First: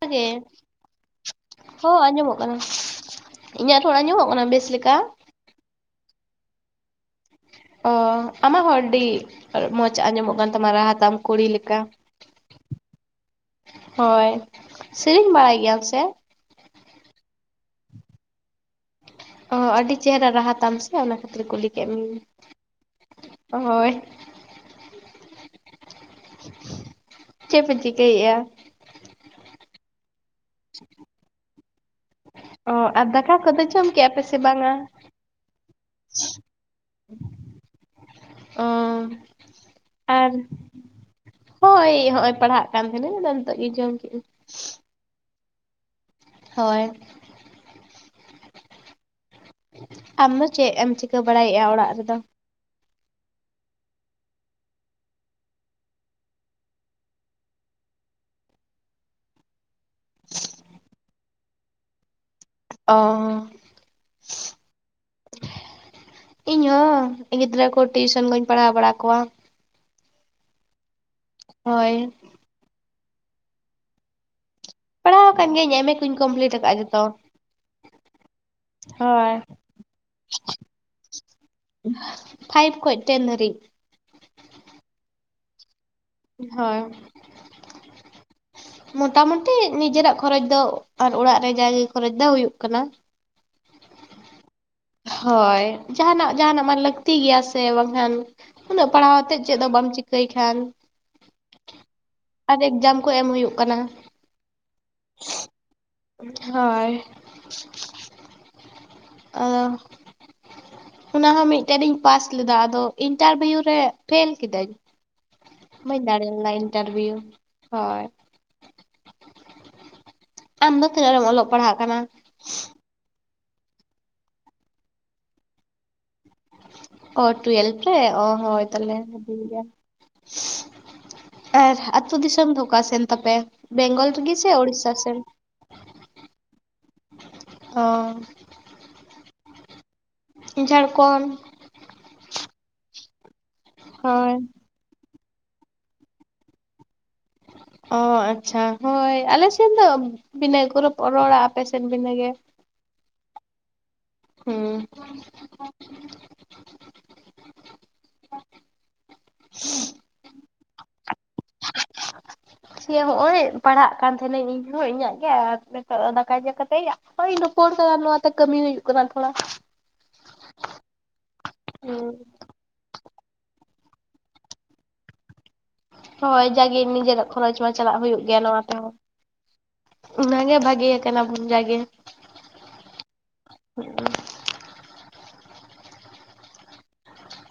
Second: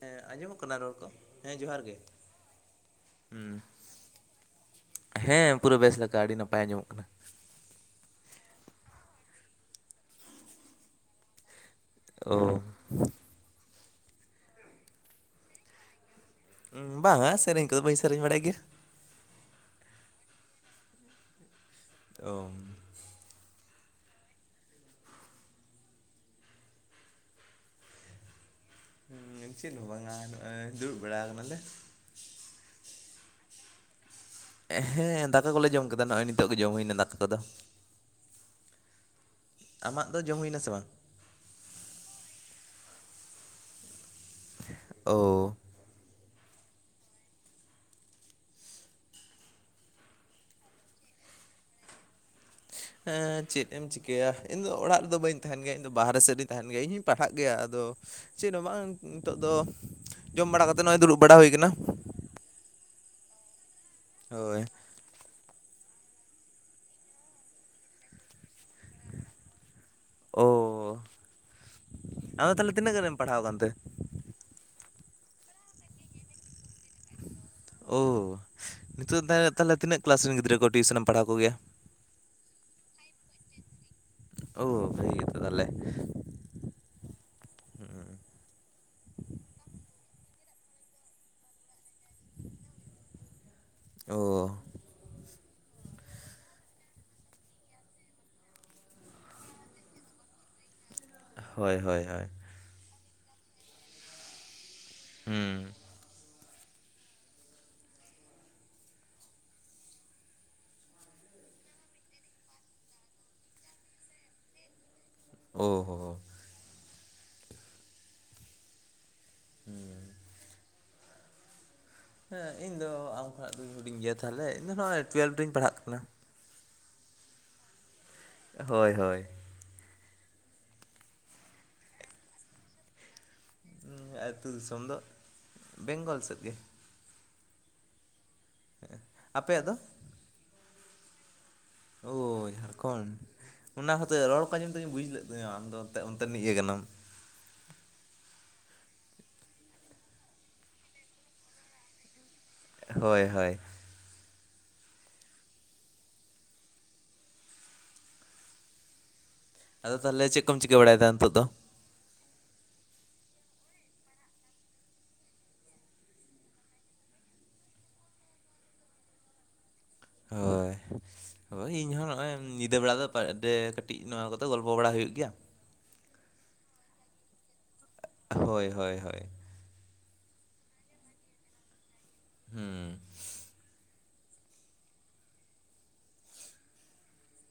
ᱦᱮᱸ ᱜᱮ ᱟᱡᱚᱢᱚᱜ ᱠᱟᱱᱟ ᱨᱚᱲ ᱠᱚ ᱦᱮᱸ ᱡᱚᱦᱟᱨ ᱜᱮ ᱾ ᱦᱚᱸ ᱟᱸᱡᱚᱢᱚᱜ ᱠᱟᱱᱟ᱾ ᱤᱧᱟᱹᱜ ᱨᱚᱲ ᱟᱡᱚᱢᱚᱜ ᱠᱟᱱᱟ ᱵᱮᱥ ᱞᱮᱠᱟ᱾ ᱦᱮᱸ ᱯᱩᱨᱟᱹ ᱵᱮᱥ ᱞᱮᱠᱟ ᱟᱹᱰᱤ ᱱᱟᱯᱟᱭ ᱟᱸᱡᱚᱢᱚᱜ ᱠᱟᱱᱟ᱾ ᱚ ᱟᱢᱟᱜ ᱦᱚᱸ ᱟᱹᱰᱤ ᱢᱚᱸᱡᱽ ᱟᱸᱡᱚᱢᱚᱜ ᱠᱟᱱ ᱛᱟᱢᱟ ᱨᱟᱦᱟ ᱛᱟᱢ ᱠᱩᱲᱤ ᱞᱮᱠᱟ᱾ ᱳᱻ ᱦᱳᱭ ᱥᱮᱨᱮᱧ ᱵᱟᱲᱟᱭ ᱜᱮᱭᱟᱢ ᱥᱮ? ᱩᱸ ᱵᱟᱝᱟ ᱥᱮᱨᱮᱧ ᱠᱚᱫᱚ ᱵᱟᱹᱧ ᱥᱮᱨᱮᱧ ᱵᱟᱲᱟᱭ ᱜᱮᱭᱟ᱾ ᱚᱦᱚ ᱟᱹᱰᱤ ᱪᱮᱦᱨᱟ ᱨᱟᱦᱟ ᱛᱟᱢ ᱥᱮ ᱚᱱᱟ ᱠᱷᱟᱹᱛᱤᱨ ᱠᱩᱞᱤ ᱠᱮᱫ ᱚ ᱢᱮᱤᱭᱟᱹ ᱦᱳᱭ᱾ ᱪᱮᱜ ᱯᱮ ᱪᱤᱠᱟᱹᱭᱮᱜᱼᱟ? ᱦᱩᱸ ᱪᱮᱫ ᱦᱚᱸ ᱵᱟᱝᱟ ᱱᱚᱜᱼᱚᱭ ᱫᱩᱲᱩᱵ ᱵᱟᱲᱟ ᱟᱠᱟᱱᱟᱞᱮ᱾ ᱚ ᱟᱨ ᱫᱟᱠᱟ ᱠᱚᱫᱚ ᱡᱚᱢ ᱠᱮᱜᱼᱟ ᱯᱮᱥᱮ? ᱦᱮᱸ ᱫᱟᱠᱟ ᱠᱚᱞᱮ ᱡᱚᱢ ᱠᱮᱫᱟ ᱱᱚᱜᱼᱚᱭ ᱱᱤᱛᱚᱜ ᱜᱮ ᱡᱚᱢ ᱦᱩᱭᱱᱟ ᱫᱟᱠᱟ ᱠᱚᱫᱚ᱾ ᱚ ᱟᱢᱟᱜ ᱫᱚ ᱟᱨ ᱡᱚᱢ ᱦᱩᱭᱱᱟ ᱥᱮ ᱵᱟᱝ? ᱦᱳᱭ ᱱᱚᱜᱼᱚᱭ ᱯᱟᱲᱦᱟᱜ ᱠᱟᱱ ᱛᱟᱦᱮᱱᱟᱹᱧ ᱟᱫᱚ ᱱᱤᱛᱚᱜ ᱜᱤᱧ ᱡᱚᱢ ᱠᱮᱫᱼᱟ᱾ ᱚᱻ ᱦᱳᱭ᱾ ᱟᱢᱫᱚ ᱪᱮᱫ ᱮᱢ ᱪᱤᱠᱟᱹ ᱵᱟᱲᱟᱭᱮᱫᱼᱟ ᱚᱲᱟᱜ ᱨᱮᱫᱚ? ᱮᱸ ᱪᱮᱫ ᱮᱢ ᱮᱢ ᱪᱤᱠᱟᱹᱭᱟ? ᱤᱧᱫᱚ ᱚᱲᱟᱜ ᱨᱮᱫᱚ ᱵᱟᱹᱧ ᱛᱟᱦᱮᱱ ᱜᱮᱭᱟ ᱤᱧᱫᱚ ᱵᱟᱦᱨᱮ ᱥᱮᱫ ᱨᱤᱧ ᱛᱟᱦᱮᱱ ᱜᱮᱭᱟ ᱤᱧ ᱦᱚᱧ ᱯᱟᱲᱦᱟᱜ ᱜᱮᱭᱟ ᱟᱫᱚ ᱪᱮᱫ ᱦᱚᱸ ᱵᱟᱝ ᱱᱤᱛᱚᱜ ᱫᱚ ᱡᱚᱢ ᱵᱟᱲᱟ ᱠᱟᱛᱮᱜ ᱱᱚᱜᱼᱚᱭ ᱫᱩᱲᱩᱵ ᱵᱟᱲᱟ ᱦᱩᱭ ᱟᱠᱟᱱᱟ᱾ ᱚ ᱦᱳᱭ᱾ ᱤᱧᱦᱚ ᱜᱤᱫᱽᱨᱟᱹ ᱠᱚ ᱴᱤᱭᱩᱥᱚᱱ ᱠᱩᱧ ᱯᱟᱲᱦᱟᱣ ᱵᱟᱲᱟ ᱠᱚᱣᱟ᱾ ᱳᱻ ᱦᱳᱭ᱾ ᱟᱫᱚ ᱛᱟᱦᱚᱞᱮ ᱛᱤᱱᱟᱹᱜᱟᱱ ᱮᱢ ᱯᱟᱲᱟᱣ ᱟᱠᱟᱱ ᱛᱮ? ᱯᱟᱲᱦᱟᱣ ᱟᱠᱟᱱ ᱜᱮᱭᱟᱹᱧ ᱮᱢ-ᱮ ᱠᱚᱧ ᱠᱚᱢᱯᱞᱤᱴ ᱟᱠᱟᱫᱼᱟ ᱡᱚᱛᱚ᱾ ᱚᱻ ᱱᱤᱛᱚᱜ ᱦᱳᱭ᱾ ᱫᱚ ᱛᱟᱦᱚᱞᱮ ᱛᱤᱱᱟᱹᱜ ᱠᱞᱟᱥ ᱨᱮᱱ ᱜᱤᱫᱽᱨᱟᱹ ᱠᱚ ᱴᱤᱭᱩᱥᱚᱱ ᱮᱢ ᱯᱟᱲᱦᱟᱹᱣ ᱠᱚᱜᱮᱭᱟ? ᱯᱷᱟᱭᱤᱵᱽ ᱠᱦᱚᱡ ᱴᱮᱱ ᱫᱷᱟᱹᱨᱤᱡ᱾ ᱳ ᱵᱷᱟᱜᱤ ᱜᱮᱛᱚ ᱛᱟᱦᱚᱞᱮ᱾ ᱦᱳᱭ᱾ ᱦᱩᱸ᱾ ᱢᱚᱴᱟ ᱢᱩᱴᱤ ᱱᱤᱡᱮᱨᱟᱜ ᱠᱷᱚᱨᱚᱪ ᱫᱚ ᱟᱨ ᱚᱲᱟᱜ ᱨᱮ ᱡᱟᱜᱮ ᱠᱷᱚᱨᱚᱪ ᱫᱚ ᱦᱩᱭᱩᱜ ᱠᱟᱱᱟ᱾ ᱚ ᱦᱳᱭ ᱡᱟᱦᱟᱱᱟᱜ ᱡᱟᱦᱟᱱᱟᱜ ᱢᱟ ᱞᱟᱹᱠᱛᱤ ᱜᱮᱭᱟ ᱥᱮ ᱵᱟᱝᱠᱷᱟᱱ ᱩᱱᱟᱹᱜ ᱯᱟᱲᱦᱟᱹᱣ ᱟᱛᱮᱫ ᱪᱮᱫ ᱦᱚᱸ ᱵᱟᱢ ᱪᱤᱠᱟᱹᱭ ᱠᱷᱟᱱ ᱦᱳᱭ ᱦᱳᱭ ᱦᱳᱭ᱾ ᱟᱨ ᱮᱠᱡᱟᱢ ᱠᱚ ᱮᱢ ᱦᱩᱭᱩᱜ ᱠᱟᱱᱟ᱾ ᱦᱩᱸ᱾ ᱦᱳᱭ᱾ ᱚ ᱚᱱᱟ ᱦᱚᱸ ᱢᱤᱜᱴᱮᱱ ᱨᱤᱧ ᱯᱟᱥ ᱞᱮᱫᱟ ᱟᱫᱚ ᱤᱱᱴᱟᱨᱵᱷᱤᱭᱩ ᱨᱮ ᱯᱷᱮᱞ ᱠᱤᱫᱟᱹᱧ᱾ ᱳ ᱦᱳ ᱵᱟᱹᱧ ᱫᱟᱲᱮ ᱞᱮᱱᱟ ᱤᱱᱴᱟᱨᱵᱤᱭᱩ ᱦᱳᱭ᱾ ᱦᱩᱸ᱾ ᱟᱢ ᱫᱚ ᱛᱤᱱᱟᱹᱜ ᱨᱮᱢ ᱚᱞᱚᱜ ᱯᱟᱲᱦᱟᱜ ᱠᱟᱱᱟ? ᱦᱮᱸ ᱤᱧ ᱫᱚ ᱟᱢ ᱠᱷᱚᱱᱟᱜ ᱫᱩᱧ ᱦᱩᱰᱤᱧ ᱜᱮᱭᱟ ᱛᱟᱦᱚᱞᱮ ᱤᱧ ᱫᱚ ᱱᱚᱜᱼᱚᱭ ᱴᱩᱭᱮᱞᱵᱷ ᱨᱤᱧ ᱯᱟᱲᱦᱟᱜ ᱠᱟᱱᱟ᱾ ᱚ ᱴᱩᱭᱮᱞᱵᱷ ᱨᱮ ᱚ ᱦᱚᱭ ᱦᱳᱭ ᱛᱟᱦᱚᱞᱮ ᱦᱳᱭ ᱦᱩᱰᱤᱧ ᱜᱮᱭᱟᱢ᱾ ᱟᱨ ᱟᱛᱩ ᱫᱤᱥᱚᱢ ᱫᱚ ᱚᱠᱟ ᱥᱮᱱ ᱛᱟᱯᱮ? ᱵᱮᱝᱜᱚᱞ ᱤᱧᱟᱹᱜ ᱨᱮᱜᱤ ᱟᱹᱛᱩ ᱥᱮ ᱫᱤᱥᱚᱢ ᱚᱲᱤᱥᱟ ᱫᱚ ᱥᱮᱱ? ᱵᱮᱝᱜᱚᱞ ᱥᱮᱫ ᱜᱮ᱾ ᱚ ᱦᱮ ᱟᱯᱮᱭᱟᱜ ᱫᱚ? ᱡᱷᱟᱲᱠᱷᱚᱸᱱ᱾ ᱳᱭ ᱡᱷᱟᱲᱠᱷᱚᱸᱱᱰ ᱚᱱᱟ ᱦᱚᱛᱚᱭᱟ ᱦᱳᱭ ᱨᱚᱲ ᱠᱚ ᱟᱸᱡᱚᱢ᱾ ᱠᱟᱛᱤᱧ ᱵᱩᱡ ᱞᱮᱫ ᱫᱚᱭᱟ ᱟᱫᱚ ᱚᱱᱛ ᱚᱱᱛᱮ ᱱᱤᱡ ᱜᱮ ᱠᱟᱱᱟᱢ᱾ ᱚ ᱟᱪᱪᱷᱟ ᱦᱳᱭ ᱟᱞᱮᱥᱮᱫ ᱫᱚ ᱵᱤᱱᱟᱹ ᱜᱚᱨᱚᱯ [inaudible] ᱨᱚᱲᱟ ᱟᱯᱮᱥᱮᱫ ᱵᱤᱱᱟᱹ ᱜᱮ᱾ ᱦᱳᱭ ᱦᱳᱭ᱾ ᱦᱩᱸ᱾ [inaudible] ᱟᱫᱚ ᱛᱟᱦᱮᱞᱮ ᱪᱮᱫ ᱠᱚᱢ ᱪᱤᱠᱟ ᱵᱟᱲᱟᱭᱫᱟ ᱱᱤᱛᱚᱜ ᱫᱚ? [inaudible] ᱦᱚᱸᱜᱼᱚᱭ ᱯᱟᱲᱦᱟᱜ ᱠᱟᱱ ᱛᱟᱦᱮᱱᱟᱹᱧ ᱤᱧᱦᱚᱸ ᱤᱧᱟᱹᱜ ᱜᱮ ᱟᱨ ᱱᱤᱛᱚᱜ ᱫᱟᱠᱟ ᱡᱚ ᱠᱟᱛᱮᱜ᱾ ᱦᱳᱭ ᱤᱧ ᱫᱚ [inaudible] ᱱᱚᱣᱟᱛᱮ ᱠᱟᱹᱢᱤ ᱦᱩᱭᱩᱜ ᱠᱟᱱᱟ ᱛᱷᱚᱲᱟ᱾ ᱦᱳᱭ ᱦᱳᱭ ᱤᱧᱦᱚᱸ ᱱᱚᱜᱼᱚᱭ᱾ ᱧᱤᱫᱟᱹ ᱵᱮᱲᱟ ᱫᱚ ᱯᱟᱴᱰᱮ ᱠᱟᱹᱴᱤᱡ ᱱᱚᱣᱟ ᱠᱚᱫᱚ ᱜᱚᱞᱯᱷᱚ ᱵᱟᱲᱟ ᱦᱩᱭᱩᱜ ᱜᱮᱭᱟ᱾ ᱦᱳᱭ ᱡᱟᱜᱮ ᱱᱤᱡᱮᱨᱟᱜ ᱠᱷᱚᱨᱚᱪ ᱢᱟ ᱪᱟᱞᱟᱜ ᱦᱩᱭᱩᱜ ᱜᱮᱭᱟ ᱱᱚᱣᱟ ᱦᱳᱭ ᱛᱮᱦᱚᱸ᱾ ᱦᱳᱭ ᱦᱳᱭ ᱚᱱᱟᱜᱮ ᱵᱷᱟᱹᱜᱮ ᱠᱟᱱᱟ ᱵᱚᱱ ᱡᱟᱜᱮ᱾ ᱦᱩᱸ᱾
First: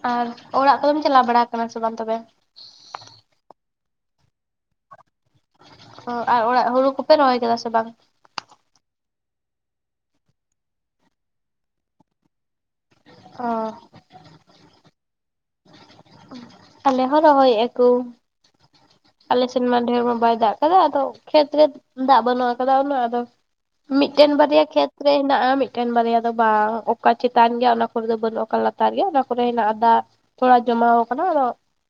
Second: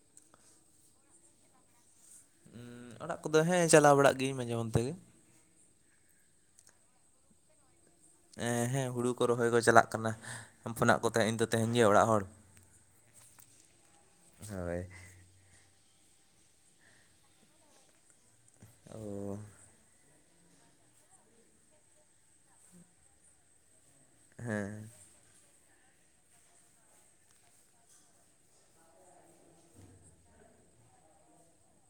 ᱟᱨ ᱚᱲᱟᱜ ᱠᱚᱫᱚᱢ ᱪᱟᱞᱟᱣ ᱵᱟᱲᱟ ᱠᱟᱱᱟ ᱥᱮ ᱵᱟᱝ ᱛᱚᱵᱮ? [inaudible] ᱚᱲᱟᱜ ᱠᱚᱫᱚ ᱦᱮᱸ ᱪᱟᱞᱟᱣ ᱵᱟᱲᱟᱜ ᱜᱤᱭᱟᱹᱧ ᱢᱟᱡᱷᱮ ᱢᱚᱫᱷᱮ ᱜᱮ᱾ ᱚ ᱟᱨ ᱚᱲᱟᱜ ᱦᱩᱲᱩ ᱠᱚᱯᱮ ᱨᱚᱦᱚᱭ ᱠᱮᱫᱟ ᱥᱮ ᱵᱟᱝ? ᱮ ᱦᱮᱸ ᱦᱩᱲᱩ ᱠᱚ ᱨᱚᱦᱚᱭ ᱠᱚ ᱪᱟᱞᱟᱜ ᱠᱟᱱᱟ ᱯᱳᱱᱟᱜ ᱠᱚ ᱛᱟᱦᱮᱸᱜ ᱛᱮᱦᱮᱧ ᱜᱮᱭᱟ ᱚᱲᱟᱜ ᱦᱚᱲ᱾ [inaudible] ᱚ᱾ ᱦᱳᱭ᱾ ᱟᱞᱮ ᱦᱚᱸ ᱨᱚᱦᱚᱭᱮᱜ-ᱟ ᱠᱩ᱾ ᱚ ᱟᱞᱮ ᱥᱮᱱ ᱢᱟ ᱰᱷᱮᱨ ᱢᱟ ᱵᱟᱭ ᱫᱟᱜ ᱟᱠᱟᱫᱟ ᱟᱫᱚ ᱠᱷᱮᱛᱨᱮ ᱫᱟᱜ ᱵᱟᱹᱱᱩᱜ ᱟᱠᱟᱫᱟ ᱩᱱᱟᱹᱜ ᱟᱫᱚ ᱢᱤᱫ ᱴᱮᱱ ᱵᱟᱨᱮᱭᱟ ᱦᱮᱸ ᱠᱷᱮᱛ᱾ ᱨᱮ ᱦᱮᱱᱟᱜᱼᱟ ᱢᱤᱫᱴᱮᱱ ᱵᱟᱨᱭᱟ ᱫᱚ ᱵᱟᱝ ᱚᱠᱟ ᱪᱮᱛᱟᱱ ᱜᱮᱭᱟ ᱚᱱᱟ ᱠᱚᱨᱮ ᱫᱚ ᱵᱟᱱᱩᱜ ᱚᱠᱟ ᱞᱟᱛᱟᱨ ᱜᱮᱭᱟ ᱚᱱᱟ ᱠᱚᱨᱮ ᱦᱮᱱᱟᱜᱼᱟ ᱫᱟᱜ᱾ ᱛᱷᱚᱲᱟ ᱡᱚᱢᱟᱣ ᱠᱟᱱᱟ ᱟᱫᱚ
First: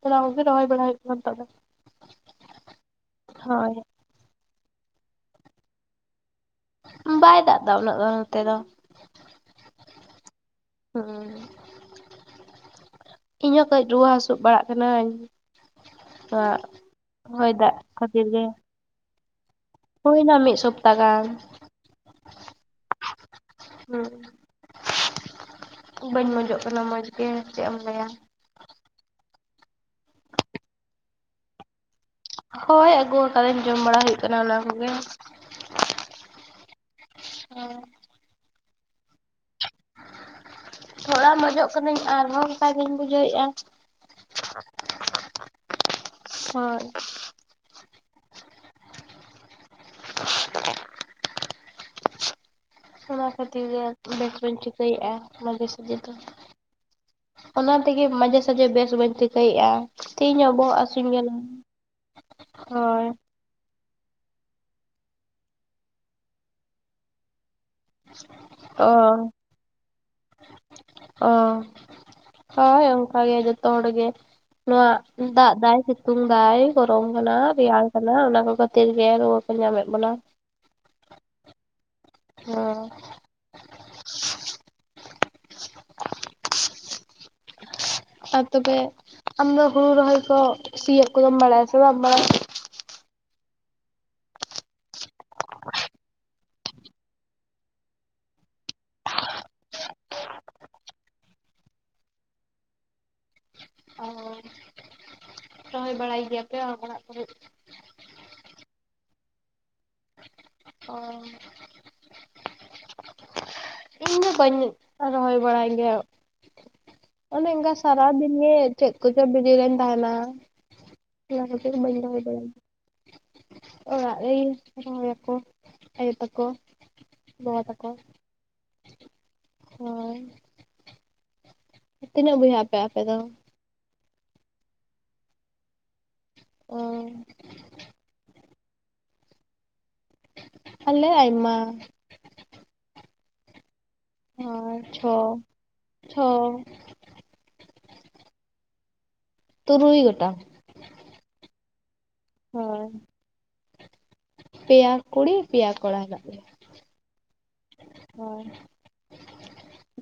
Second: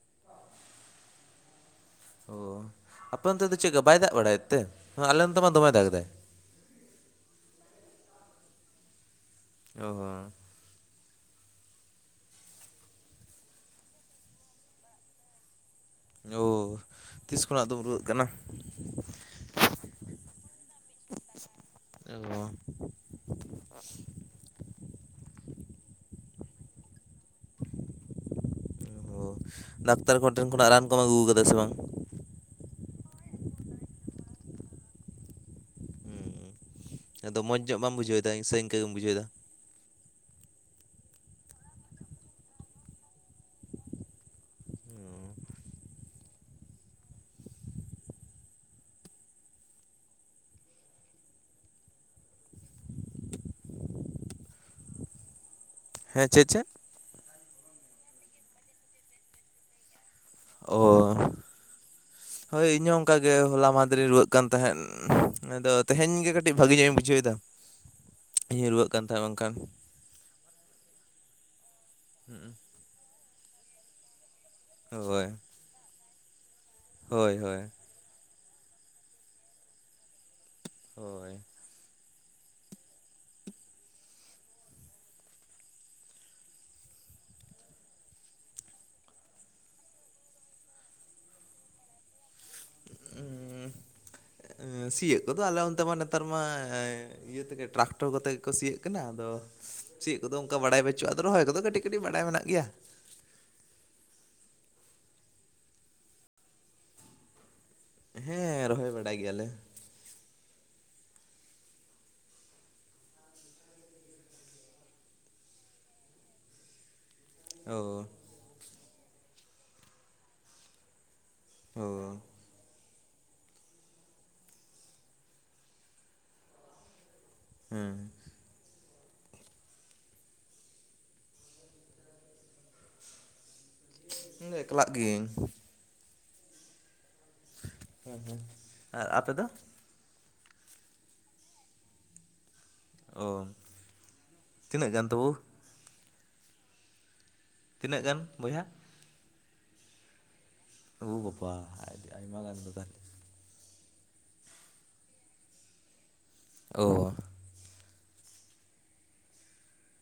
ᱚᱱᱟ ᱠᱚᱜᱮ ᱨᱚᱦᱚᱭ ᱵᱟᱲᱟ ᱦᱩᱭᱩᱜ ᱠᱟᱱᱟ ᱱᱤᱛᱚᱜ ᱫᱚ᱾ ᱚ ᱟᱯᱮ ᱚᱱᱛᱮ ᱫᱚ ᱦᱳᱭ ᱪᱮᱫᱠᱟ ᱵᱟᱭ ᱫᱟᱜ ᱵᱟᱲᱟᱭᱮᱫ ᱛᱮ? ᱟᱞᱮ ᱱᱚᱛᱮ ᱢᱟ ᱫᱚᱢᱮ ᱫᱟᱜ ᱮᱟᱭ᱾ ᱵᱟᱭ ᱫᱟᱜ ᱫᱟᱜ ᱩᱱᱟᱹᱜ ᱫᱚ ᱱᱚᱛᱮ ᱫᱚ᱾ [inaudible] [inaudible] ᱤᱧᱦᱚᱸ ᱠᱟᱹᱡ ᱨᱩᱣᱟᱹ ᱦᱟᱹᱥᱩ ᱵᱟᱲᱟᱜ ᱠᱟᱹᱱᱟᱹᱧ᱾ ᱚ ᱚᱣᱟᱜ ᱛᱤᱥ ᱦᱚᱭ ᱠᱷᱚᱱᱟᱜ ᱫᱟᱜ ᱫᱚᱢ ᱨᱩᱣᱟᱹᱜ ᱠᱟᱱᱟ ᱠᱷᱟᱹᱛᱤᱨ ᱜᱮ᱾ ᱦᱩᱭ ᱱᱟ ᱢᱤᱫ ᱥᱚᱯᱛᱟ ᱜᱟᱱ᱾ ᱦᱩᱸ ᱚ᱾ ᱵᱟᱹᱧ ᱢᱚᱸᱡᱚᱜ ᱠᱟᱱᱟ ᱢᱚᱡᱽ ᱜᱮ ᱪᱮᱫ ᱮᱢ ᱞᱟᱹᱭᱟ᱾ [inaudible] ᱰᱟᱠᱛᱟᱨ ᱠᱚ ᱴᱷᱮᱱ ᱠᱷᱚᱱᱟᱜ ᱨᱟᱱ ᱠᱚᱢ ᱟᱹᱜᱩ ᱟᱠᱟᱫᱟ ᱥᱮ ᱵᱟᱝ? ᱦᱳᱭ ᱟᱹᱜᱩ ᱟᱠᱟᱫᱟᱧ ᱡᱚᱢ ᱵᱟᱲᱟ ᱦᱩᱭᱩᱜ ᱠᱟᱱᱟ ᱚᱱᱟ ᱠᱚᱜᱮ᱾ ᱦᱩᱸ ᱟᱫᱚ ᱢᱚᱸᱡᱽ ᱦᱮᱸ ᱧᱚᱜ ᱵᱟᱢ ᱵᱩᱡᱷᱟᱹᱣᱮᱫᱟ ᱥᱮ ᱤᱱᱠᱟᱹ ᱜᱮᱢ ᱵᱩᱡᱷᱟᱹᱣᱮᱫᱟ? ᱛᱷᱚᱲᱟ ᱢᱚᱡᱚᱜ ᱠᱟᱹᱱᱟᱹᱧ ᱟᱨᱦᱚᱸ ᱟᱨ ᱦᱚᱸ ᱵᱩᱡᱷᱟᱹᱣᱮᱫᱼᱟ ᱦᱳᱭ᱾ ᱚᱱᱟ ᱠᱷᱟᱹᱛᱤᱨ ᱜᱮ ᱵᱮᱥ ᱵᱟᱧ ᱴᱷᱤᱠᱟᱹᱭᱮᱫᱼᱟ ᱢᱟᱡᱷᱮ ᱥᱟᱡᱮ ᱫᱚ᱾ ᱦᱮᱸ ᱪᱮᱫ ᱪᱮᱫ? ᱚᱱᱟ ᱛᱮᱜᱮ ᱢᱟᱡᱷᱮ ᱥᱟᱡᱮ ᱵᱮᱥ ᱵᱟᱹᱧ ᱴᱷᱤᱠᱟᱹᱭᱮᱫᱼᱟ᱾ ᱛᱤᱦᱤᱧ ᱦᱚᱸ ᱵᱚᱦᱚᱜ ᱚ ᱦᱟᱹᱥᱩᱧ ᱠᱟᱱᱟ ᱦᱳᱭ ᱤᱧ ᱦᱚᱸ ᱚᱱᱠᱟ ᱜᱮ ᱦᱚᱞᱟ ᱢᱟᱫᱷᱮᱨ ᱤᱧ ᱨᱩᱣᱟᱹᱜ ᱠᱟᱱ ᱛᱟᱦᱮᱸᱱ ᱟᱫᱚ ᱛᱮᱦᱮᱧ ᱜᱮ ᱠᱟᱹᱴᱤᱡ ᱵᱷᱟᱹᱜᱤ ᱧᱚᱜ ᱤᱧ ᱵᱩᱡᱷᱟᱹᱣᱮᱫᱟ᱾ ᱤᱧᱤᱧ ᱨᱩᱣᱟᱹᱜ ᱚ ᱠᱟᱱ ᱛᱟᱦᱮᱸᱜ ᱚᱱᱠᱟ ᱾ ᱚ ᱦᱳᱭ ᱵᱷᱟᱜᱮ ᱜᱮ ᱡᱚᱛᱚ ᱦᱚᱲ ᱜᱮ ᱱᱚᱣᱟ ᱦᱳᱭ ᱫᱟᱜ ᱫᱟᱭ ᱥᱤᱛᱩᱝ ᱫᱟᱭ ᱜᱚᱨᱚᱢ ᱦᱳᱭ ᱠᱟᱱᱟ ᱦᱳᱭ ᱨᱮᱭᱟᱲ ᱠᱟᱜ, ᱠᱟᱱᱟ ᱚᱱᱟ ᱠᱚ ᱠᱷᱟᱹᱛᱤᱨ ᱜᱮ ᱨᱩᱣᱟᱹ ᱠᱚ ᱧᱟᱢᱮᱜ ᱵᱚᱱᱟ᱾ ᱦᱳᱭ᱾ ᱦᱩᱸ᱾ [inaudible] ᱟ ᱛᱚᱵᱮ ᱟᱢ ᱫᱚ ᱦᱩᱲᱩ ᱨᱚᱦᱚᱭ ᱠᱚ ᱥᱤᱭᱮᱫ ᱠᱚᱫᱚᱢ ᱵᱟᱲᱟᱭᱟ ᱥᱮ ᱵᱟᱢ ᱵᱟᱲᱟᱭᱟ? ᱩᱻ ᱥᱤᱭᱳᱜ ᱠᱚᱫᱚ ᱟᱞᱮ ᱚᱱᱛᱮ ᱢᱟ ᱱᱮᱛᱟᱨ ᱢᱟ ᱮᱻ ᱤᱭᱟᱹ ᱛᱮᱜᱮ ᱴᱨᱟᱠᱴᱚᱨ ᱠᱚ ᱛᱮ ᱜᱮᱠᱚ ᱥᱤᱸᱭᱳᱜ ᱠᱟᱱᱟ ᱟᱫᱚ ᱥᱤᱭᱳᱜ ᱠᱚᱫᱚ ᱚᱱᱠᱟ ᱵᱟᱲᱟᱭ ᱵᱟᱹᱪᱩᱜᱼᱟ ᱟᱫᱚ ᱨᱚᱦᱚᱭ ᱠᱚᱫᱚ ᱠᱟᱹᱴᱤᱡ ᱠᱟᱹᱴᱤᱡ ᱵᱟᱰᱟᱭ ᱢᱮᱱᱟᱜ ᱜᱮᱭᱟ᱾ ᱚᱻ ᱨᱚᱦᱚᱭ ᱵᱟᱲᱟᱭ ᱜᱮᱭᱟᱯᱮ ᱟᱨ ᱚᱲᱟᱜ ᱠᱚᱨᱮ᱾ ᱦᱮᱸ ᱨᱚᱦᱚᱭ ᱵᱟᱲᱟᱭ ᱜᱮᱭᱟᱞᱮ᱾ ᱚ᱾ ᱤᱧ ᱫᱚ ᱵᱟᱹᱧ ᱨᱚᱦᱚᱭ ᱵᱟᱲᱟᱭ ᱜᱮᱭᱟ ᱚᱱᱮ ᱚᱱᱠᱟ ᱚ ᱥᱟᱨᱟᱫᱤᱱ ᱱᱤᱭᱟᱹ ᱪᱮᱫ ᱠᱚᱪᱚ ᱵᱤᱡᱤ ᱨᱮᱧ ᱛᱟᱦᱮᱸᱱᱟ ᱚᱱᱟ ᱠᱷᱟᱹᱛᱤᱨ ᱚ ᱵᱟᱹᱧ ᱨᱚᱦᱚᱭ ᱜᱮᱭᱟ᱾ ᱚᱲᱟᱜ ᱨᱮᱜᱮ ᱨᱚᱦᱚᱭ ᱟᱠᱚ ᱟᱭᱳ ᱛᱟᱠᱚ᱾ [unintelligible] ᱛᱟᱠᱚ ᱦᱮᱸ ᱦᱳᱭ ᱛᱤᱱᱟᱹᱜ ᱵᱚᱭᱦᱟᱹᱜᱟᱯᱮ ᱟᱯᱮ ᱫᱚ? ᱤᱧ ᱫᱚ ᱮᱠᱞᱟᱜ ᱜᱤᱭᱟᱹᱧ᱾ ᱚ᱾ ᱦᱮᱸ ᱟᱨ ᱟᱯᱮ ᱫᱚ? ᱟᱞᱮ ᱟᱭᱢᱟ, ᱚ ᱦᱳᱭ ᱛᱤᱱᱟᱹᱜ ᱜᱟᱱ ᱛᱟᱵᱚ ᱪᱷᱚ ᱪᱷᱚ᱾ ᱛᱤᱱᱟᱹᱜ ᱜᱟᱱ ᱵᱚᱭᱦᱟ? ᱛᱩᱨᱩᱭ ᱜᱚᱴᱟᱝ᱾ ᱳ ᱵᱟᱵᱟ ᱟᱹᱰᱤ ᱟᱭᱢᱟ ᱜᱟᱱ ᱫᱚ ᱦᱳᱭ ᱛᱟᱦᱚᱞᱮ᱾ ᱯᱮᱭᱟ ᱠᱩᱲᱤ ᱯᱮᱭᱟ ᱠᱚᱲᱟ ᱦᱮᱱᱟᱜ ᱞᱮᱭᱟ᱾ ᱳ᱾ ᱦᱚᱭ᱾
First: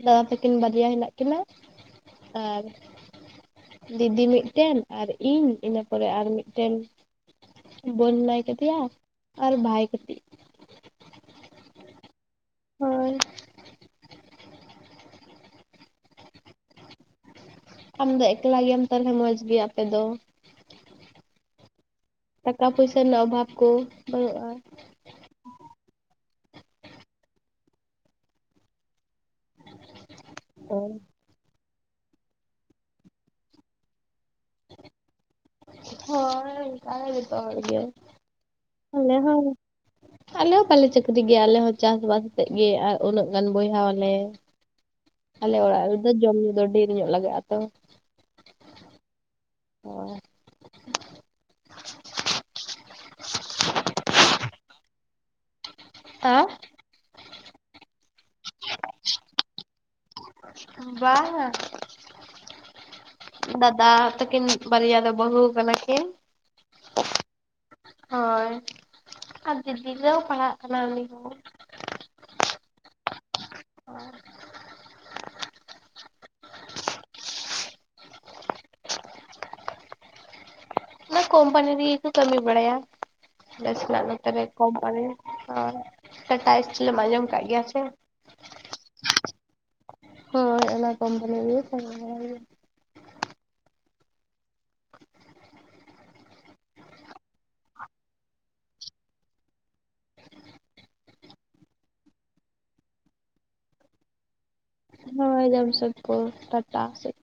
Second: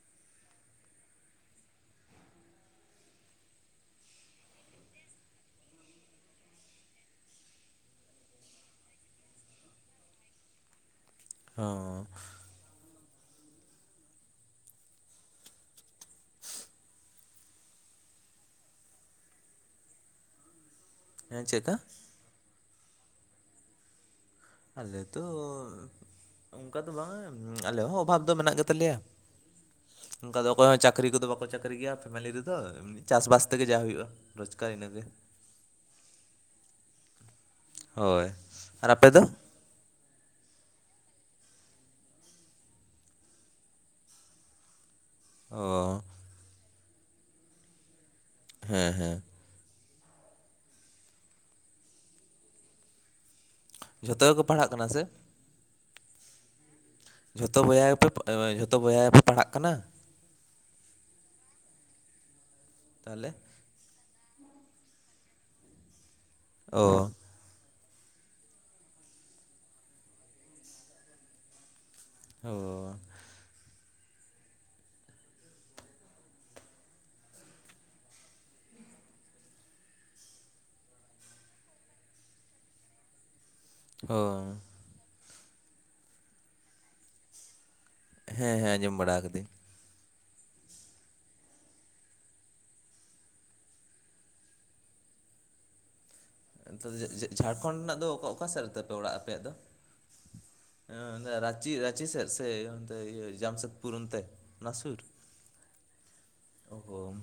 ᱫᱟᱫᱟ ᱛᱟᱹᱠᱤᱱ ᱵᱟᱨᱮᱭᱟ ᱦᱮᱱᱟᱜ ᱠᱤᱱᱟ ᱟᱨ ᱫᱤᱫᱤ ᱢᱤᱫᱴᱮᱱ ᱟᱨ ᱤᱧ ᱤᱱᱟᱹ ᱯᱚᱨᱮ ᱟᱨ ᱢᱤᱫᱴᱮᱱ ᱵᱳᱱ ᱢᱮᱱᱟᱭ ᱠᱟᱫᱮᱭᱟ ᱟᱨ ᱵᱷᱟᱭ ᱠᱟᱴᱤᱡ᱾ ᱦᱚᱸ᱾ ᱦᱳᱭ᱾ ᱟᱢ ᱫᱚ ᱮᱠᱞᱟ ᱜᱮᱭᱟᱢ ᱛᱟᱦᱚᱞᱮ ᱢᱚᱸᱡᱽ ᱜᱮ ᱟᱯᱮ ᱫᱚ᱾ ᱦᱮᱸ ᱪᱮᱜᱠᱟ? ᱴᱟᱠᱟ ᱯᱚᱭᱥᱟ ᱨᱮᱱᱟᱜ ᱚᱵᱷᱟᱵ ᱠᱚ ᱵᱟᱹᱱᱩᱜᱼᱟ ᱾ ᱟᱞᱮᱫᱚ᱾ ᱚᱱᱠᱟ ᱫᱚ ᱵᱟᱝ ᱟᱞᱮ ᱦᱚᱸ ᱚᱵᱷᱟᱵ ᱫᱚ ᱢᱮᱱᱟᱜ ᱜᱮᱛᱟᱞᱮᱭᱟ ᱚᱱᱠᱟ ᱫᱚ ᱚᱠᱚᱭ ᱦᱚᱸ ᱦᱳᱭ ᱪᱟᱹᱠᱨᱤ ᱠᱚᱫᱚ ᱵᱟ ᱠᱚ ᱪᱟᱹᱠᱨᱤ ᱜᱮᱭᱟ ᱯᱷᱮᱢᱮᱞᱤ ᱨᱮᱫᱚ ᱪᱟᱥᱵᱟᱥ ᱛᱮᱜᱮ ᱡᱟ ᱦᱩᱭᱩᱜᱼᱟ ᱨᱳᱡᱽᱜᱟᱨ ᱤᱱᱟᱹᱜᱮ᱾ ᱚᱱᱠᱟ ᱜᱮ ᱡᱚᱛᱚ ᱦᱚᱲ ᱜᱮ ᱦᱳᱭ ᱟᱨ ᱟᱯᱮ ᱟᱞᱮ ᱫᱚ? ᱦᱚᱸ ᱟᱞᱮ ᱦᱚᱸ ᱵᱟᱞᱮ ᱪᱟᱹᱠᱨᱤ ᱜᱮᱭᱟ ᱟᱞᱮ ᱦᱚᱸ ᱪᱟᱥᱵᱟᱥ ᱛᱮᱫ ᱜᱮ ᱟᱨ ᱩᱱᱟᱹᱜ ᱜᱟᱱ ᱵᱚᱭᱦᱟ ᱟᱞᱮ᱾ ᱟᱞᱮ ᱚᱲᱟᱜ ᱚ ᱨᱮᱫᱚ ᱡᱚᱢ ᱧᱩ ᱫᱚ ᱰᱷᱮᱨ ᱧᱚᱜ ᱞᱟᱜᱟᱜᱼᱟ ᱛᱚ ᱾ ᱦᱮᱸ ᱦᱮᱸ ᱾ ᱚ ᱾ ᱡᱷᱚᱛᱚ ᱜᱮᱠᱚ ᱯᱟᱲᱦᱟᱜ ᱠᱟᱱᱟ ᱥᱮ? ᱦᱮ? ᱡᱷᱚᱛᱚ ᱵᱚᱭᱦᱟ ᱜᱮᱯᱮ ᱯᱟ ᱡᱷᱚᱛᱚ ᱵᱚᱭᱦᱟ ᱜᱮᱯᱮ ᱯᱟᱲᱦᱟᱜ ᱠᱟᱱᱟ? ᱵᱟᱝᱟ [inaudible] ᱛᱟᱦᱚᱞᱮ? ᱫᱟᱫᱟ ᱛᱟᱹᱠᱤᱱ ᱵᱟᱨᱭᱟ ᱫᱚ ᱵᱟᱹᱦᱩ ᱠᱟᱱᱟ ᱠᱤᱱ᱾ ᱚ ᱾ ᱦᱳᱭ ᱟᱨ ᱫᱤᱫᱤ ᱫᱚᱭ ᱯᱟᱲᱦᱟ ᱠᱟᱱᱟᱭ ᱩᱱᱤ ᱦᱚᱸ᱾ ᱦᱚ ᱾ ᱚ ᱾ ᱚᱱᱟ ᱠᱳᱢᱯᱟᱱᱤ ᱨᱮᱜᱮ ᱠᱚ ᱠᱟᱹᱢᱤ ᱵᱟᱲᱟᱭᱟ, ᱟᱞᱮ ᱥᱮᱱᱟᱜ ᱚ ᱱᱚᱛᱮ ᱨᱮ ᱠᱚᱢ [unintelligible] ᱴᱟᱴᱟ ᱤᱥᱴᱤᱞ ᱮᱢ ᱟᱸᱡᱚᱢ ᱠᱟᱜ ᱜᱮᱭᱟ ᱥᱮ? ᱦᱮᱸ ᱦᱮᱸ ᱟᱸᱡᱚᱢ ᱵᱟᱲᱟ ᱟᱠᱟᱫᱟᱹᱧ᱾ ᱦᱳᱭ ᱚᱱᱟ ᱠᱳᱢᱯᱟᱱᱤ ᱨᱮᱜᱮ ᱠᱟᱢᱤ ᱠᱟᱱᱟᱭ᱾ ᱡᱮᱡᱮ ᱡᱷᱟᱲᱠᱷᱚᱸᱰ ᱨᱮᱱᱟᱜ ᱫᱚ ᱚᱠᱟ ᱚᱠᱟ ᱥᱮᱫᱨᱮ ᱛᱟᱯᱮ ᱚᱲᱟᱜ ᱟᱯᱮᱭᱟᱜ ᱫᱚ? ᱚᱱᱛᱮ ᱨᱟᱸᱪᱤ ᱨᱟᱸᱪᱤ ᱥᱮᱫ ᱥᱮ ᱚᱱᱛᱮ ᱤᱭᱟᱹ ᱡᱟᱢᱥᱮᱫᱽᱯᱩᱨ ᱚᱱᱛᱮ? ᱚᱱᱟ ᱥᱩᱨ? ᱦᱳᱭ ᱡᱟᱢᱥᱮᱫᱽᱯᱩᱨ ᱚ ᱴᱟᱴᱟ ᱥᱮᱫ ᱦᱚᱸ ᱾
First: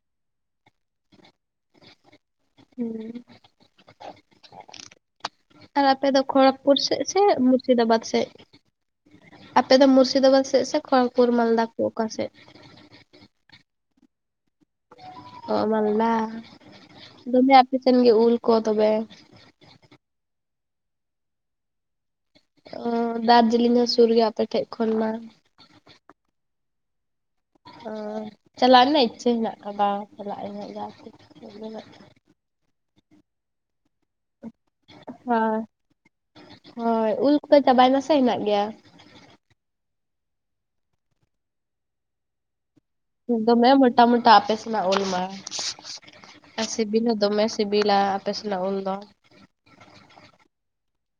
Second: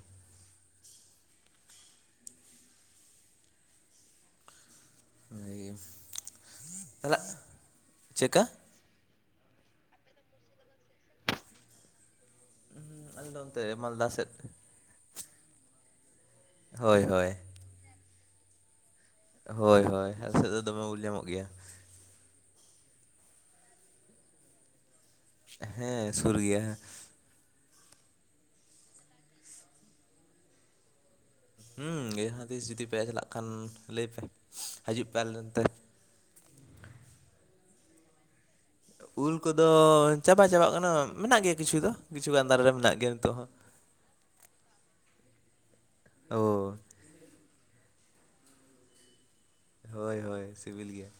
ᱦᱩᱸ ᱾ [inaudible] ᱟᱨ ᱟᱯᱮ ᱫᱚ ᱠᱷᱚᱲᱚᱜᱽᱯᱩᱨ ᱥᱮᱫ ᱛᱟᱦᱚᱞᱮ ᱥᱮ ᱢᱩᱨᱥᱤᱫᱟᱵᱟᱫᱽ ᱥᱮᱫ? ᱪᱮᱫᱠᱟ? ᱟᱯᱮᱫᱚ ᱢᱩᱨᱥᱤᱫᱟᱵᱟᱫᱽ ᱥᱮᱫ ᱥᱮ ᱠᱷᱚᱲᱚᱜᱽᱯᱩᱨ ᱢᱟᱞᱫᱟ ᱠᱚ ᱚᱠᱟ ᱥᱮᱫ? ᱦᱩᱸ ᱟᱞᱮᱫᱚ ᱚᱱᱛᱮ ᱢᱟᱞᱫᱟ ᱥᱮᱫ᱾ ᱚ ᱢᱟᱞᱫᱟ, ᱦᱳᱭ [inaudible] ᱦᱳᱭ ᱫᱚᱢᱮ ᱟᱯᱮ ᱥᱮᱱ ᱜᱮ ᱩᱞ ᱠᱚ ᱛᱚᱵᱮ᱾ ᱦᱳᱭ ᱦᱳᱭ ᱟᱞᱮ ᱥᱮᱫ ᱫᱚ ᱫᱚᱢᱮ ᱩᱞ ᱧᱟᱢᱚᱜ ᱜᱮᱭᱟ᱾ ᱚ ᱫᱟᱨᱡᱤᱞᱤᱝ ᱦᱚᱸ ᱥᱩᱨ ᱜᱮᱭᱟ ᱟᱯᱮᱴᱷᱮᱡ ᱠᱷᱚᱱ ᱢᱟ᱾ ᱦᱮᱸ ᱥᱩᱨ ᱜᱮᱭᱟ᱾ ᱚ ᱪᱟᱞᱟᱜ ᱨᱮᱱᱟᱜ ᱤᱪᱪᱷᱟᱹ ᱢᱮᱱᱟᱜ ᱟᱠᱟᱫᱟ, ᱪᱟᱞᱟᱜ ᱤᱧ ᱦᱟᱜ ᱡᱟᱦᱟᱸ ᱛᱤᱥ ᱾ ᱦᱮᱸ ᱡᱟᱦᱟᱸ ᱛᱤᱥ ᱡᱩᱫᱤ ᱯᱮ ᱪᱟᱞᱟᱜ ᱠᱷᱟᱱ ᱞᱟᱹᱭ ᱯᱮ᱾ ᱦᱤᱡᱩᱜ ᱯᱮ ᱟᱞᱮ ᱱᱚᱱᱛᱮ ᱦᱳᱭ [inaudible] ᱦᱳᱭ ᱩᱞ ᱠᱚᱫᱚ ᱪᱟᱵᱟᱭ ᱮᱱᱟ ᱥᱮ ᱦᱮᱱᱟᱜ ᱜᱮᱭᱟ? ᱩᱞ ᱠᱚᱫᱚ ᱪᱟᱵᱟ ᱪᱟᱵᱟᱜ ᱠᱟᱱᱟ, ᱢᱮᱱᱟᱜ ᱜᱮᱭᱟ ᱠᱤᱪᱷᱩ ᱫᱚ ᱠᱤᱪᱷᱩ ᱜᱟᱱ ᱫᱟᱨᱮ ᱨᱮ ᱢᱮᱱᱟᱜ ᱜᱮᱭᱟ᱾ ᱱᱤᱛᱚᱜ ᱦᱚᱸ ᱫᱚᱢᱮ ᱢᱚᱴᱟ ᱢᱚᱴᱟ ᱟᱯᱮ ᱥᱮᱫᱟᱜ ᱩᱞ ᱢᱟ, ᱚ [inaudible] ᱟᱨ ᱥᱤᱵᱤᱞ ᱦᱚᱸ ᱫᱚᱢᱮ ᱥᱤᱵᱤᱞᱟ ᱟᱯᱮ ᱥᱮᱱᱟᱜ ᱩᱞ ᱫᱚ᱾ ᱦᱳᱭ ᱦᱳᱭ ᱥᱤᱵᱤᱞ ᱜᱮᱭᱟ᱾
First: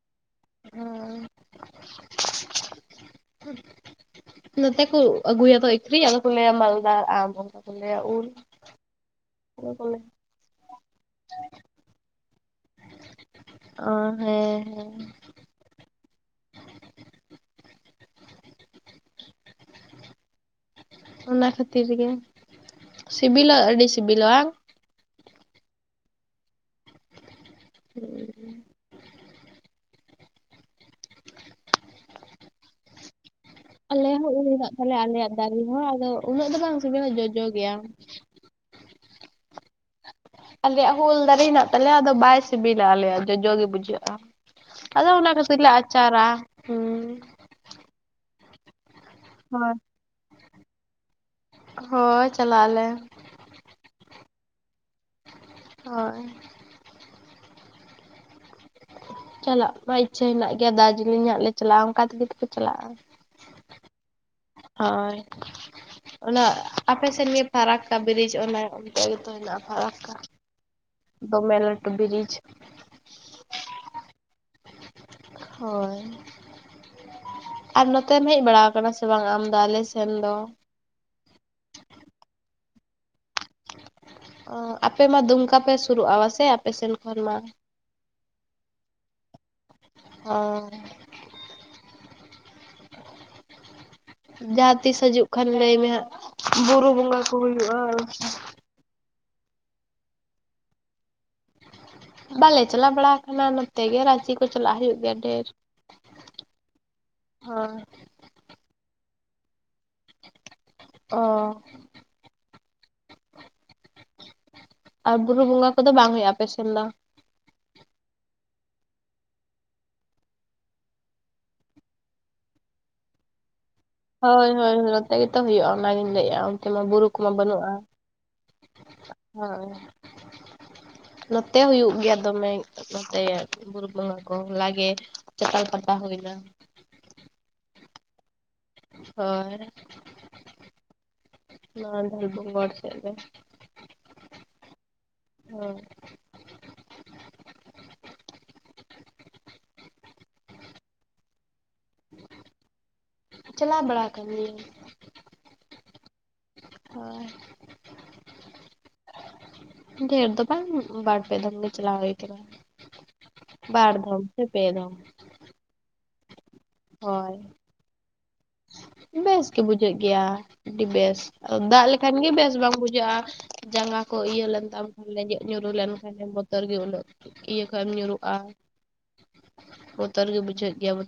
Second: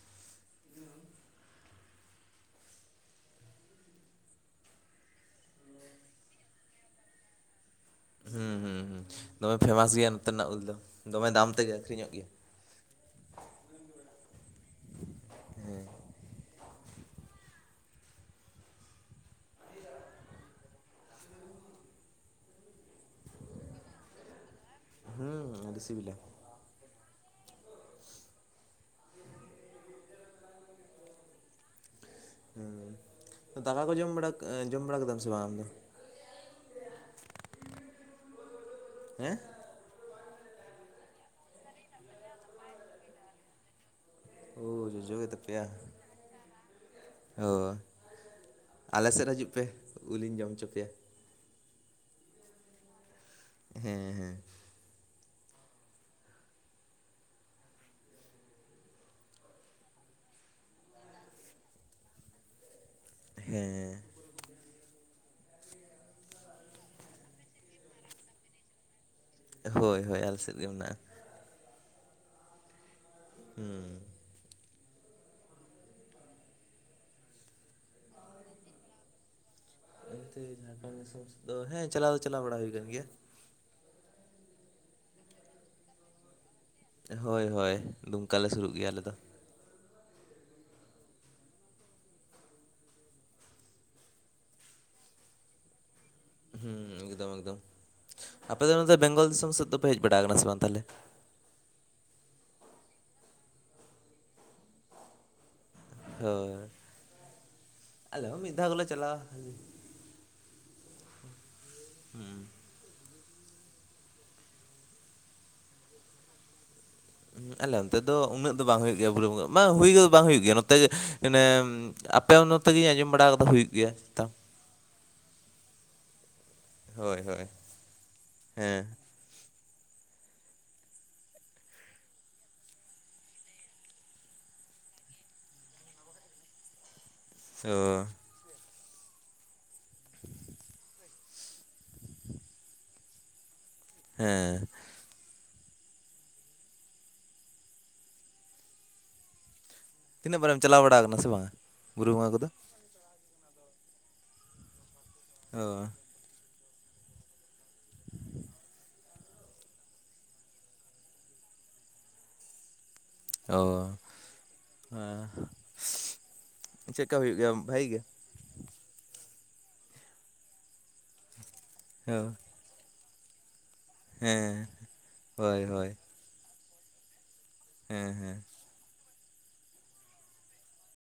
ᱦᱩᱸ ᱾ [inaudible] ᱱᱚᱛᱮ ᱠᱚ ᱟᱹᱜᱩᱭᱟ ᱛᱚ ᱟᱹᱠᱷᱨᱤᱧ ᱟᱫᱚ ᱠᱚ ᱞᱟᱹᱭᱟ ᱢᱟᱞᱫᱟᱨ ᱟᱢ᱾ ᱟᱞᱮᱭᱟᱜ ᱩᱞ ᱦᱩᱸ ᱦᱩᱸ ᱦᱩᱸ ᱫᱚᱢᱮ ᱟᱫᱚ ᱠᱚ ᱯᱷᱮᱢᱟᱥ ᱞᱟᱹᱭᱟ ᱜᱮᱭᱟ ᱱᱚᱛᱮᱱᱟᱜ ᱩᱞ ᱫᱚ, ᱫᱚᱢᱮ ᱫᱟᱢ ᱛᱮᱜᱮ ᱟᱹᱠᱷᱨᱤᱧᱚᱜ ᱜᱮᱭᱟ᱾ ᱚ ᱦᱮᱸ ᱦᱮᱸ ᱾ ᱚᱱᱟ ᱠᱷᱟᱹᱛᱤᱨ ᱜᱮ, [inaudible] ᱥᱤᱵᱤᱞᱟ ᱟᱹᱰᱤ ᱥᱤᱵᱤᱞᱟ ᱵᱟᱝ? ᱦᱩᱸ ᱟᱹᱰᱤ ᱥᱤᱵᱤᱞᱟ᱾ ᱦᱩᱸ ᱾ ᱦᱮᱸ ᱾ ᱟᱞᱮᱭᱟᱜ ᱦᱚᱸ ᱩᱞ ᱦᱮᱱᱟᱜ ᱛᱟᱞᱮᱭᱟ ᱟᱞᱮᱭᱟᱜ ᱟᱢ ᱫᱟᱨᱮ ᱫᱚ? ᱦᱚᱸ ᱟᱫᱚ ᱩᱱᱟᱹᱜ ᱫᱚ ᱵᱟᱝ ᱥᱤᱵᱤᱞᱟ ᱡᱚᱡᱚ ᱜᱮᱭᱟ᱾ [inaudible] ᱦᱮᱸ ᱟᱞᱮᱭᱟᱜ ᱦᱚᱸ ᱩᱞ ᱫᱟᱨᱮ ᱦᱮᱸᱱᱟᱜ ᱛᱟᱞᱮᱭᱟ ᱟᱫᱚ ᱵᱟᱭ ᱥᱤᱵᱤᱞᱟ ᱟᱞᱮᱭᱟᱜ ᱡᱚᱡᱚ ᱜᱮ ᱵᱩᱡᱷᱟᱹᱜ-ᱟ᱾ ᱳ ᱟᱫᱚ ᱡᱚᱡᱚ ᱚᱱᱟ ᱠᱷᱟᱹᱛᱤᱨ ᱜᱮᱛᱟᱯᱮᱭᱟ? ᱞᱮ ᱟᱪᱟᱨᱟ᱾ ᱦᱩᱸ ᱚ ᱟᱞᱮ ᱥᱮᱫ ᱦᱤᱡᱩᱜ ᱯᱮ, ᱦᱳᱭ ᱩᱞ ᱤᱧ ᱡᱚᱢ ᱦᱚᱪᱚ ᱯᱮᱭᱟ᱾ ᱦᱳᱭ ᱪᱟᱞᱟᱜ ᱟᱞᱮ᱾ ᱦᱮᱸ᱾ ᱦᱮᱸ ᱦᱳᱭ᱾ ᱪᱟᱞᱟᱜ ᱢᱟ ᱤᱪᱪᱷᱟᱹ ᱦᱮᱱᱟᱜ ᱜᱮᱭᱟ᱾ ᱫᱟᱨᱡᱤᱞᱤᱝ ᱦᱟᱸᱜ ᱞᱮ ᱪᱟᱞᱟᱜ-ᱟ ᱚᱱᱠᱟ ᱛᱮᱜᱮ ᱛᱚᱠᱚ ᱪᱟᱞᱟᱜ-ᱟ᱾ ᱦᱮᱸ᱾ ᱦᱳᱭ, ᱚᱱᱟ ᱟᱯᱮ ᱥᱮᱱ ᱜᱮ ᱯᱷᱟᱨᱟᱠᱠᱟ ᱵᱨᱤᱡᱽ ᱚᱱᱟ ᱚᱱᱰᱮ ᱜᱮᱛᱚ ᱦᱮᱱᱟᱜ ᱦᱮᱸ ᱦᱳᱭ ᱯᱷᱟᱨᱟᱠᱠᱟ, ᱦᱳᱭ ᱟᱞᱮ ᱥᱮᱫ ᱜᱮ ᱢᱮᱱᱟᱜᱼᱟ᱾ ᱫᱚᱢᱮ ᱞᱟᱹᱴᱩ ᱵᱨᱤᱡᱽ᱾ ᱦᱩᱸ᱾ ᱦᱳᱭ, ᱟᱨ ᱱᱚᱛᱮᱢ ᱦᱮᱡ ᱵᱟᱲᱟᱣ ᱠᱟᱱᱟ ᱥᱮ ᱵᱟᱝ ᱟᱢ ᱫᱚ ᱟᱞᱮ ᱥᱮᱱ ᱫᱚ ᱚᱱᱛᱮ ᱡᱷᱟᱲᱠᱷᱚᱸᱰ ᱫᱤᱥᱚᱢ ᱥᱮᱫ ᱫᱚ ᱦᱮᱸ ᱪᱟᱞᱟᱣ ᱫᱚ ᱪᱟᱞᱟᱣ ᱵᱟᱲᱟ ᱦᱩᱭ ᱠᱟᱱ ᱜᱮᱭᱟ᱾ ᱚᱻ ᱟᱯᱮ ᱢᱟ ᱫᱩᱢᱠᱟ ᱯᱮ ᱥᱩᱨᱩᱜ-ᱟ ᱵᱟ ᱥᱮ? ᱦᱳᱭ ᱦᱳᱭ, ᱫᱩᱢᱠᱟ ᱞᱮ ᱥᱩᱨᱩᱜ ᱜᱮᱭᱟ ᱟᱞᱮ ᱫᱚ᱾ ᱚᱻ᱾ ᱡᱟᱦᱟᱸ ᱛᱤᱥ ᱦᱤᱡᱩᱜ ᱠᱷᱟᱱ ᱞᱟᱹᱭ ᱢᱮ ᱦᱟᱸᱜ᱾ ᱦᱩᱸ ᱵᱩᱨᱩ ᱵᱚᱸᱜᱟ ᱮᱠᱫᱚᱢ ᱠᱚ ᱮᱠᱫᱚᱢ᱾ ᱦᱩᱭᱩᱜ-ᱟ᱾ ᱟᱯᱮ ᱫᱚ ᱱᱚᱛᱮ ᱵᱮᱝᱜᱚᱞ ᱫᱤᱥᱚᱢ ᱥᱮᱫ ᱫᱚᱯᱮ ᱦᱮᱡ ᱵᱟᱲᱟᱣ ᱠᱟᱱᱟ ᱥᱮ ᱵᱟᱝ ᱛᱟᱦᱚᱸᱞᱮ? ᱵᱟᱞᱮ ᱪᱟᱞᱟᱣ ᱵᱟᱲᱟᱣ ᱠᱟᱱᱟ᱾ ᱱᱚᱛᱮ ᱜᱮ ᱨᱟᱪᱤ᱾ ᱠᱚ ᱪᱟᱞᱟᱜ ᱦᱩᱭᱩᱜ ᱜᱮᱭᱟ ᱰᱷᱮᱨ᱾ ᱦᱳᱭ ᱦᱳᱭ ᱟᱞᱮ ᱦᱚᱸ ᱢᱤᱫ ᱫᱷᱟᱣ ᱫᱚᱞᱮ ᱪᱟᱞᱟᱜ-ᱟ᱾ ᱚᱻ᱾ ᱦᱩᱸ᱾ ᱟᱨ ᱵᱩᱨᱩ ᱵᱚᱸᱜᱟ ᱠᱚᱫᱚ ᱵᱟᱝ ᱦᱩᱭᱩᱜ-ᱟ ᱟᱯᱮᱥᱮᱱ ᱫᱚ? ᱟᱞᱮ ᱚᱱᱛᱮ ᱫᱚ ᱩᱱᱟᱹᱜ ᱫᱚ ᱵᱟᱝ ᱦᱩᱭᱩᱜ ᱜᱮᱭᱟ ᱵᱩᱨᱩ ᱵᱚᱸᱜᱟ, ᱵᱟᱝ ᱦᱩᱭ ᱠᱚᱫᱚ ᱵᱟᱝ ᱦᱩᱭᱩᱜ ᱜᱮᱭᱟ ᱱᱚᱛᱮ ᱜᱮ᱾ ᱮᱱᱮ ᱟᱯᱮ ᱚ ᱱᱚᱛᱮᱜᱤᱧ ᱟᱸᱡᱚᱢ ᱵᱟᱲᱟᱣ ᱠᱟᱫᱟ ᱦᱩᱭᱩᱜ ᱜᱮᱭᱟ᱾ ᱦᱳᱭ ᱦᱳᱭ ᱱᱚᱛᱮ ᱜᱮᱛᱚ ᱦᱩᱭᱩᱜ-ᱟ ᱚᱱᱟᱜᱤᱧ ᱞᱟᱹᱭ-ᱟ᱾ ᱛᱮᱢᱟ ᱵᱩᱨᱩ ᱦᱳᱭ ᱠᱚᱢᱟ ᱦᱳᱭ ᱵᱟᱹᱱᱩᱜ-ᱟ᱾ ᱦᱮᱸ ᱦᱳᱭ ᱱᱚᱛᱮ ᱦᱩᱭᱩᱜ ᱜᱮᱭᱟ ᱫᱚᱢᱮ, ᱱᱚᱛᱮ ᱵᱩᱨᱩ ᱵᱚᱸᱜᱟ ᱠᱚ ᱦᱚᱞᱟ ᱜᱮ ᱪᱟᱛᱟᱞ ᱯᱟᱛᱟ ᱦᱩᱭᱱᱟ᱾ ᱥᱚᱻ᱾ ᱦᱳᱭ᱾ [inaudible] ᱚᱱᱟ ᱫᱷᱟᱨᱮ ᱫᱚ ᱵᱟᱨ ᱥᱮᱫ ᱨᱮ ᱦᱮᱸ᱾ ᱦᱚᱸ᱾ ᱛᱤᱱᱟᱹᱜ ᱵᱟᱨᱮᱢ ᱪᱟᱞᱟᱣ ᱵᱟᱲᱟᱣ ᱠᱟᱱᱟ ᱥᱮ ᱵᱟᱝ-ᱟ᱾ ᱵᱩᱨᱩ ᱵᱚᱸᱜᱟ ᱠᱚᱫᱚ? ᱪᱟᱞᱟᱣ ᱵᱟᱲᱟᱣ ᱠᱟᱱ ᱜᱤᱭᱟᱹᱧ᱾ ᱚᱻ᱾ ᱦᱳᱭ᱾ [inaudible] ᱰᱷᱮᱨ ᱫᱚ ᱵᱟᱝ ᱵᱟᱨ ᱯᱮ ᱫᱚᱢ ᱜᱮ ᱪᱟᱞᱟᱣ ᱦᱩᱭ ᱠᱟᱱᱟ᱾ ᱵᱟᱨ ᱫᱷᱚᱢ ᱥᱮ ᱯᱮ ᱫᱷᱚᱢ᱾ ᱦᱟᱸ ᱦᱳᱭ, ᱵᱷᱟᱜᱮ ᱜᱮ ᱵᱮᱥ ᱜᱮ ᱵᱩᱡᱷᱟᱹᱜ ᱜᱮᱭᱟ ᱟᱹᱰᱤ ᱵᱮᱥ᱾ ᱫᱟᱜ ᱞᱮᱠᱷᱟᱱ ᱜᱮ ᱚ ᱵᱮᱥ ᱵᱟᱝ ᱵᱩᱡᱷᱟᱹᱜᱼᱟ᱾ ᱡᱟᱸᱜᱟ ᱠᱚ ᱤᱭᱟᱹ ᱞᱮᱱ ᱦᱮᱸ ᱛᱟᱢ ᱠᱷᱟᱱ ᱞᱮᱡᱮᱫ ᱦᱳᱭ ᱧᱩᱨᱩ ᱦᱳᱭ ᱞᱮᱱᱠᱷᱟᱱᱮᱢ ᱵᱚᱛᱚᱨ ᱜᱮ ᱩᱱᱟᱹᱜ ᱾ ᱤᱭᱟᱹ ᱠᱷᱚᱱ ᱮᱢ ᱦᱮᱸ ᱧᱩᱨᱩᱜᱼᱟ᱾ ᱦᱮᱸ ᱵᱚᱛᱚᱨ ᱜᱮ ᱵᱩᱡᱷᱟᱹᱜ ᱜᱮᱭᱟ᱾